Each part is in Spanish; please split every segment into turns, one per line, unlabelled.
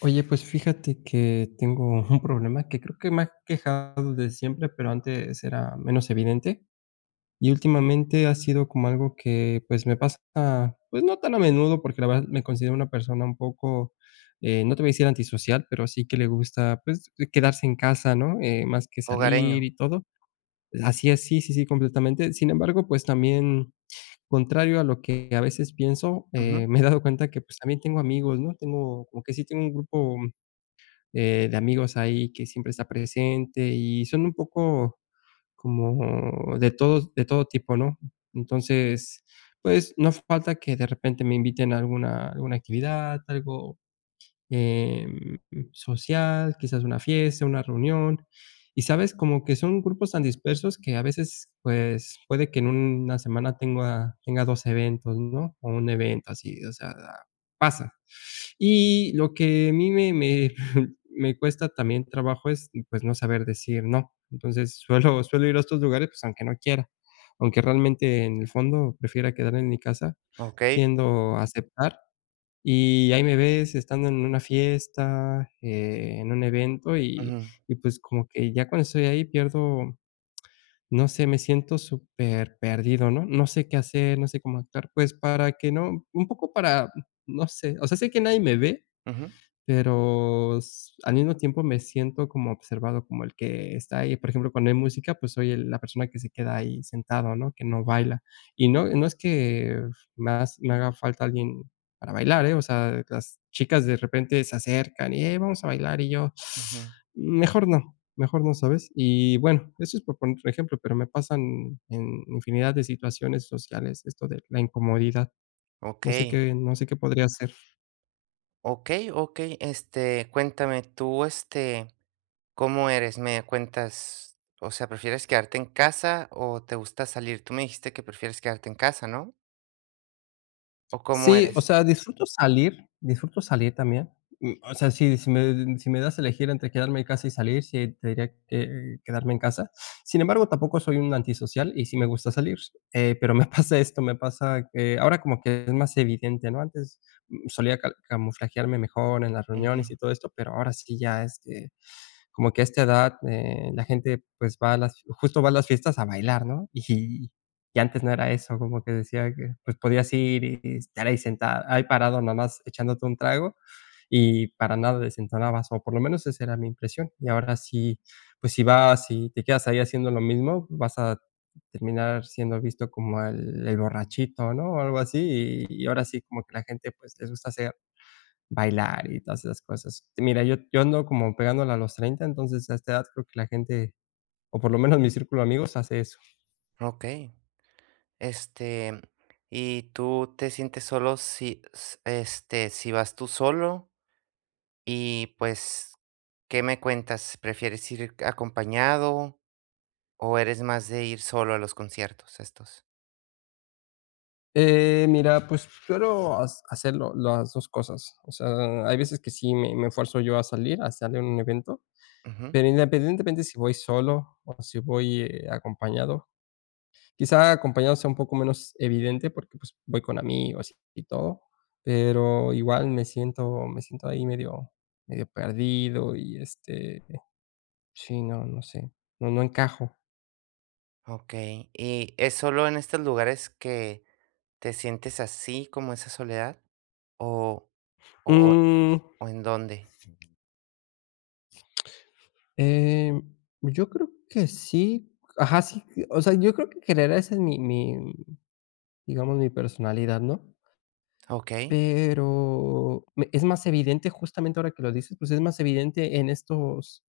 Oye, pues fíjate que tengo un problema que creo que me ha quejado de siempre, pero antes era menos evidente. Y últimamente ha sido como algo que pues me pasa, pues no tan a menudo, porque la verdad me considero una persona un poco, no te voy a decir antisocial, pero sí que le gusta pues quedarse en casa, ¿no? Más que salir
Hogareño.
y todo. Así es, sí, sí, sí, completamente. Sin embargo, pues también, contrario a lo que a veces pienso,
Ujú,
me he dado cuenta que pues también tengo amigos, ¿no? Tengo como que sí tengo un grupo de amigos ahí que siempre está presente y son un poco como de todo tipo, ¿no? Entonces, pues no falta que de repente me inviten a alguna actividad, algo, em, social, quizás una fiesta, una reunión. Y sabes, como que son grupos tan dispersos que a veces, pues, puede que en una semana tenga dos eventos, ¿no? O un evento así, o sea, pasa. Y lo que a mí me, me cuesta también trabajo es, pues, no saber decir no. Entonces, suelo, suelo ir a estos lugares, pues, aunque no quiera. Aunque realmente en el fondo prefiera quedarme en mi casa,
okey.
tiendo a aceptar y ahí me ves estando en una fiesta, en un evento y
Ujú,
y, pues, como que ya cuando estoy ahí pierdo, no sé, me siento súper perdido, ¿no? No sé qué hacer, no sé cómo actuar, pues, para que no un poco para, no sé, o sea, sé que nadie me ve,
ujú,
pero s al mismo tiempo me siento como observado, como el que está ahí. Por ejemplo, cuando hay música, pues soy el la persona que se queda ahí sentado, ¿no? Que no baila. Y no es que más me haga falta alguien para bailar, ¿eh? O sea, las chicas de repente se acercan y: "Hey, vamos a bailar", y yo:
ujú.
Mejor no", ¿sabes? Y bueno, eso es por poner un ejemplo, pero me pasan en infinidad de situaciones sociales esto de la incomodidad.
Okey,
No sé qué podría hacer.
okey, okey. Este, cuéntame, tú, este, ¿cómo eres? Me cuentas, o sea, ¿prefieres quedarte en casa o te gusta salir? Tú me dijiste que prefieres quedarte en casa, ¿no? ¿O cómo
Sí, o
eres?
sea, disfruto salir también. O sea, si me das a elegir entre quedarme en casa y salir, sí, te diría que quedarme en casa. Sin embargo, tampoco soy un antisocial y sí me gusta salir, pero me pasa esto, me pasa que ahora como que es más evidente, ¿no? Antes, solía ca camuflajearme mejor en las
Ujú,
reuniones y todo esto, pero ahora sí ya, este, como que a esta edad, la gente, pues, va a las fiestas a bailar, ¿no? Y antes no era eso, como que decía que, pues, podías ir y estar ahí sentado ahí parado nada más echándote un trago y para nada desentonabas, o por lo menos esa era mi impresión. Y ahora sí, pues, si vas y te quedas ahí haciendo lo mismo, vas a terminar siendo visto como el borrachito, ¿no? O algo así, y ahora sí como que la gente, pues, les gusta hacer bailar y todas esas cosas. Mira, yo ando como pegándola a los 30, entonces, a esta edad creo que la gente, o por lo menos mi círculo de amigos, hace eso.
okey. Este, ¿y tú te sientes solo si s este, si vas tú solo? Y, pues, ¿qué me cuentas? ¿Prefieres ir acompañado? ¿O eres más de ir solo a los conciertos estos?
Mira, pues, quiero has hacerlo las 2 cosas. O sea, hay veces que sí me esfuerzo yo a salir, a salir a un evento,
Ujú,
pero independientemente si voy solo o si voy, acompañado. Quizá acompañado sea un poco menos evidente porque, pues, voy con amigos y todo, pero igual me siento ahí medio medio perdido y, este, sí, no, no sé, no encajo.
okey, ¿y es solo en estos lugares que te sientes así, como esa soledad? ¿O o
Mm,
o en dónde?
em, yo creo que sí. Ajá, sí, o sea, yo creo que querer esa es mi, digamos, mi personalidad, ¿no?
Okey,
Pero me es más evidente, justamente ahora que lo dices, pues, es más evidente en estos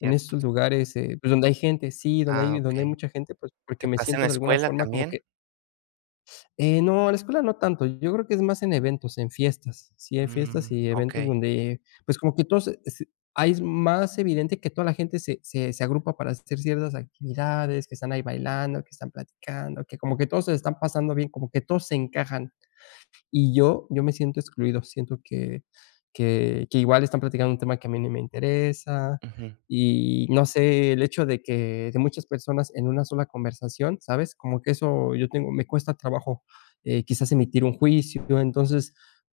en estos lugares, pues, donde hay gente, sí,
ah,
donde hay
okey,
mucha gente, pues, porque
¿te
me
pasa en
siento
la
de alguna
escuela
forma como que.
también?
No, en la escuela no tanto, yo creo que es más en eventos, en fiestas. Sí, hay fiestas
Mm,
y eventos
okey,
donde, pues, como que todos, s ahí es más evidente que toda la gente se agrupa para hacer ciertas actividades, que están ahí bailando, que están platicando, que como que todos se están pasando bien, como que todos se encajan. Y yo me siento excluido, siento que igual están platicando un tema que a mí ni me interesa,
ujú,
y no sé, el hecho de que de muchas personas en una sola conversación, ¿sabes? Como que eso yo tengo me cuesta trabajo, quizás emitir un juicio, entonces,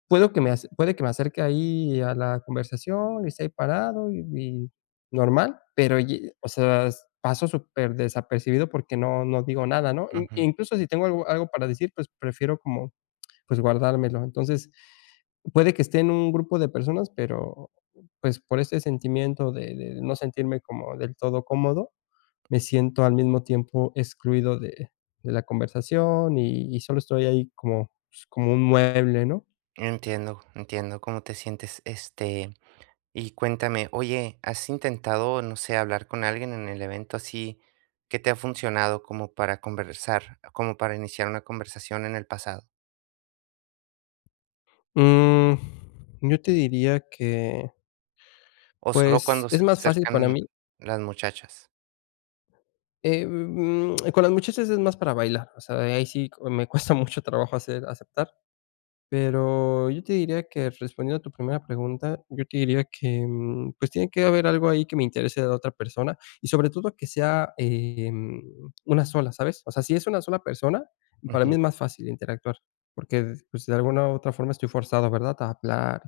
puedo que me ace puede que me acerque ahí a la conversación y esté ahí parado y normal, pero ye o sea, paso súper desapercibido porque no digo nada, ¿no? In
ujú,
Incluso si tengo algo para decir, pues prefiero como pues guardármelo. Entonces, puede que esté en un grupo de personas, pero pues por este sentimiento de no sentirme como del todo cómodo, me siento al mismo tiempo excluido de la conversación y solo estoy ahí como, pues, como un mueble, ¿no?
entiendo, entiendo cómo te sientes, este. Y cuéntame, oye, ¿has intentado, no sé, hablar con alguien en el evento así que te ha funcionado como para conversar, como para iniciar una conversación en el pasado?
Mm, yo te diría que,
¿O solo
pues,
cuando se
es
te
más fácil para
acercan
mí,
las muchachas?
con las muchachas es más para bailar, o sea, ahí sí me cuesta mucho trabajo hacer aceptar. Pero yo te diría que, respondiendo a tu primera pregunta, yo te diría que, pues, tiene que haber algo ahí que me interese de la otra persona y, sobre todo, que sea, una sola, ¿sabes? O sea, si es una sola persona, para mí
Ujú.
es más fácil interactuar, porque, pues, de alguna u otra forma estoy forzado, ¿verdad?, a hablar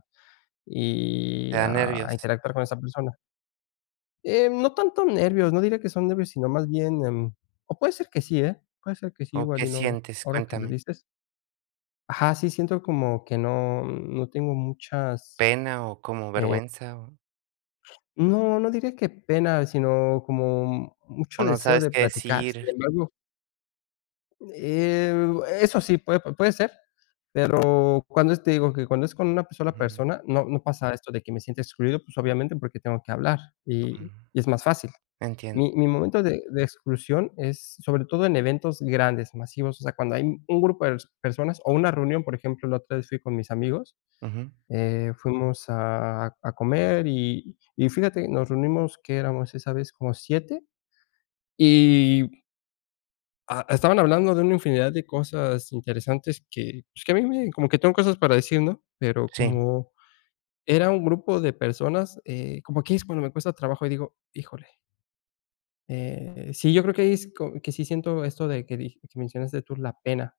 y
¿Te da
a
nervios?
a interactuar con esa persona. No tanto nervios, no diría que son nervios, sino más bien, o puede ser que sí, ¿eh? Puede ser que sí,
¿O
igual
qué
y no, no,
sientes?
ahora que lo
Cuéntame.
dices. Ajá, sí, siento como que no tengo muchas
¿Pena o como vergüenza? ¿O,
no, no diría que pena, sino como mucho
¿o no
deseo
sabes
de
qué
platicar. Sin
decir?
embargo, eh, eso sí, puede ser, pero cuando es te digo que cuando es con una sola
Ujú,
persona, no pasa esto de que me sienta excluido, pues, obviamente, porque tengo que hablar
ujú.
y es más fácil.
Entiendo.
Mi momento de exclusión es, sobre todo, en eventos grandes, masivos, o sea, cuando hay un grupo de personas o una reunión, por ejemplo, la otra vez fui con mis amigos.
Ujú.
Fuimos a comer y fíjate, nos reunimos, ¿que éramos esa vez? Como 7 y a estaban hablando de una infinidad de cosas interesantes que, pues, que a mí me como que tengo cosas para decir, ¿no? Pero
Sí,
como era un grupo de personas, como que es cuando me cuesta trabajo y digo: "Híjole". Sí, yo creo que ahí es co que sí siento esto de que dij que mencionaste tú, la pena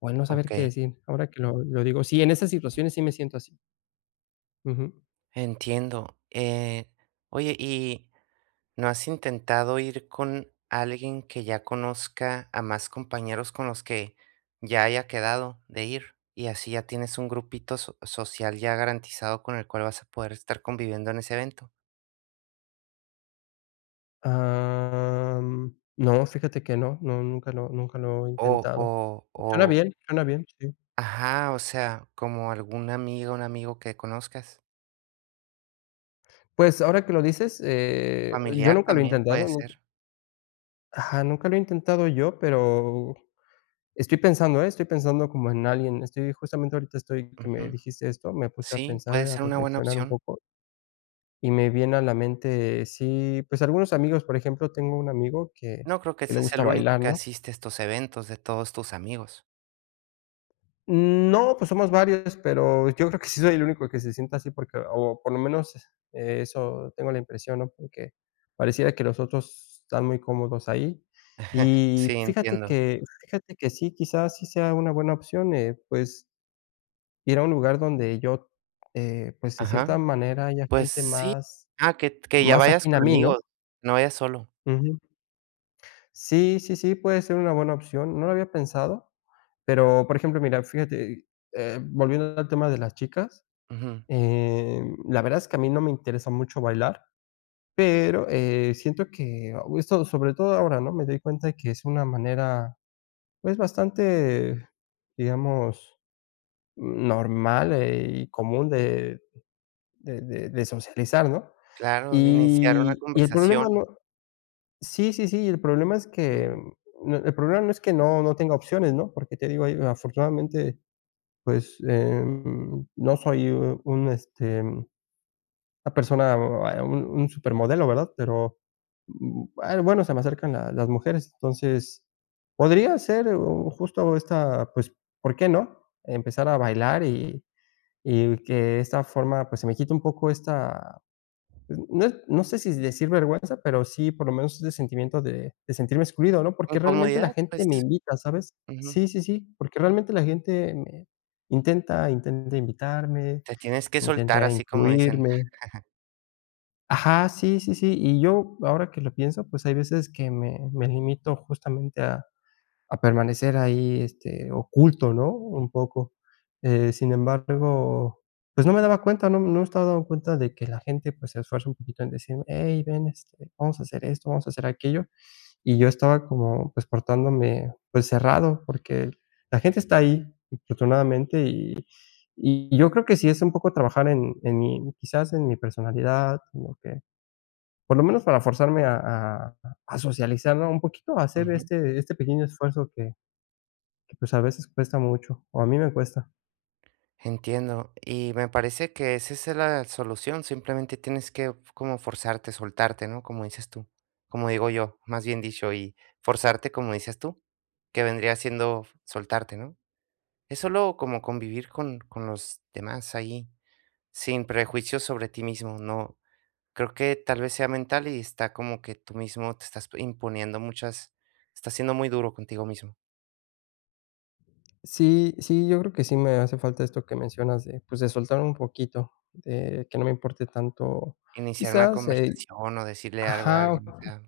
o el no saber
ok.
qué decir. Ahora que lo digo, sí, en esas situaciones sí me siento así. Ujú.
Entiendo. Oye, y... ¿No has intentado ir con alguien que ya conozca a más compañeros con los que ya haya quedado de ir? Y así ya tienes un grupito social ya garantizado con el cual vas a poder estar conviviendo en ese evento.
No, fíjate que no, no, nunca lo he
O, o,
intentado.
o,
Suena bien, sí.
ajá, o sea, como algún amigo, un amigo que conozcas.
Pues, ahora que lo dices, yo
Familiar
nunca lo he
también
intentado,
puede
nunca,
ser.
ajá, nunca lo he intentado yo, pero estoy pensando, ¿eh? Estoy pensando como en alguien. Estoy justamente ahorita estoy que me
Ujú.
dijiste esto, me puse a
Sí,
pensar,
puede
a
ser una buena
reflexionar un
opción.
poco, y me viene a la mente, sí, pues, algunos amigos, por ejemplo, tengo un amigo que
No creo que
que le
seas
gusta
el único
bailar,
que
¿no?
asiste a estos eventos de todos tus amigos.
No, pues somos varios, pero yo creo que sí soy el único que se sienta así porque o por lo menos, eso tengo la impresión, ¿no? Porque pareciera que los otros están muy cómodos ahí.
Sí,
Y
entiendo.
fíjate que sí, quizás sí sea una buena opción, pues, ir a un lugar donde yo, pues, de
Ajá.
cierta manera haya
Pues
gente
sí, ah, que ya
más
vayas
afín a
con
mí, ¿no?
amigos, no vayas solo.
Ujú. Sí, sí, sí, puede ser una buena opción. No lo había pensado, pero, por ejemplo, mira, fíjate, volviendo al tema de las chicas.
Ujú.
La verdad es que a mí no me interesa mucho bailar, pero, siento que oh, esto, sobre todo ahora, ¿no? Me doy cuenta de que es una manera, pues, bastante, digamos, normal, y común de socializar, ¿no?
Claro, de iniciar una
Y el problema
conversación.
no sí, sí, sí, el problema es que,
Ujú.
no, el problema no es que no tenga opciones, ¿no? Porque te digo, ahí afortunadamente, pues, no soy un, este, una persona, un supermodelo, ¿verdad? Pero, ah, bueno, se me acercan la las mujeres, entonces, podría ser, o justo esta, pues, ¿por qué no? Empezar a bailar y que de esta forma, pues, se me quite un poco esta, pues, no sé si decir vergüenza, pero sí, por lo menos, ese sentimiento de sentirme excluido, ¿no? Porque realmente la
Incomodidad,
gente
pues,
me invita, ¿sabes?
ujú.
Sí, sí, sí, porque realmente la gente me intenta invitarme,
Te tienes que soltar,
intenta
así como dicen.
incluirme. Ajá, sí, sí, sí. Y yo, ahora que lo pienso, pues, hay veces que me limito justamente a permanecer ahí, este, oculto, ¿no? Un poco. Sin embargo, pues, no me daba cuenta, no me estaba dando cuenta de que la gente, pues, se esfuerza un poquito en decirme: "Hey, ven, este, vamos a hacer esto, vamos a hacer aquello". Y yo estaba como, pues, portándome, pues, cerrado, porque la gente está ahí, afortunadamente, y yo creo que sí es un poco trabajar en mi quizás en mi personalidad, en lo que por lo menos para forzarme a a socializar, ¿no? Un poquito a hacer
Ujú.
este pequeño esfuerzo que, pues, a veces cuesta mucho, o a mí me cuesta.
Entiendo. Y me parece que esa es la solución, simplemente tienes que como forzarte, soltarte, ¿no? Como dices tú, como digo yo, más bien dicho, y forzarte, como dices tú, que vendría siendo soltarte, ¿no? Es solo como convivir con los demás ahí. Sin prejuicios sobre ti mismo, no. Creo que tal vez sea mental y está como que tú mismo te estás imponiendo muchas, estás siendo muy duro contigo mismo.
Sí, sí, yo creo que sí me hace falta esto que mencionas de, pues, de soltar un poquito, de que no me importe tanto,
Iniciar una
quizás,
conversación o decirle algo a
ajá,
alguien, o sea,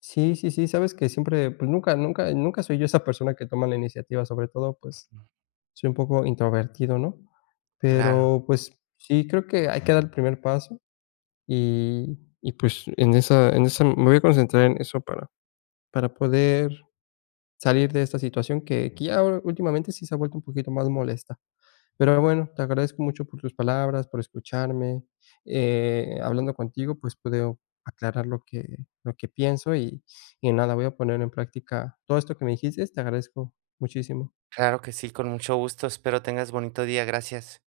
sí, sí, sí, sabes que siempre, pues, nunca soy yo esa persona que toma la iniciativa, sobre todo, pues,
mm,
soy un poco introvertido, ¿no?
claro,
Pero, pues, sí, creo que hay que dar el primer paso. Y y pues en esa me voy a concentrar en eso para poder salir de esta situación que ya ahora últimamente sí se ha vuelto un poquito más molesta. Pero bueno, te agradezco mucho por tus palabras, por escucharme. Hablando contigo, pues pude aclarar lo que pienso y nada, voy a poner en práctica todo esto que me dijiste. Te agradezco muchísimo.
claro que sí, con mucho gusto, espero tengas bonito día, gracias.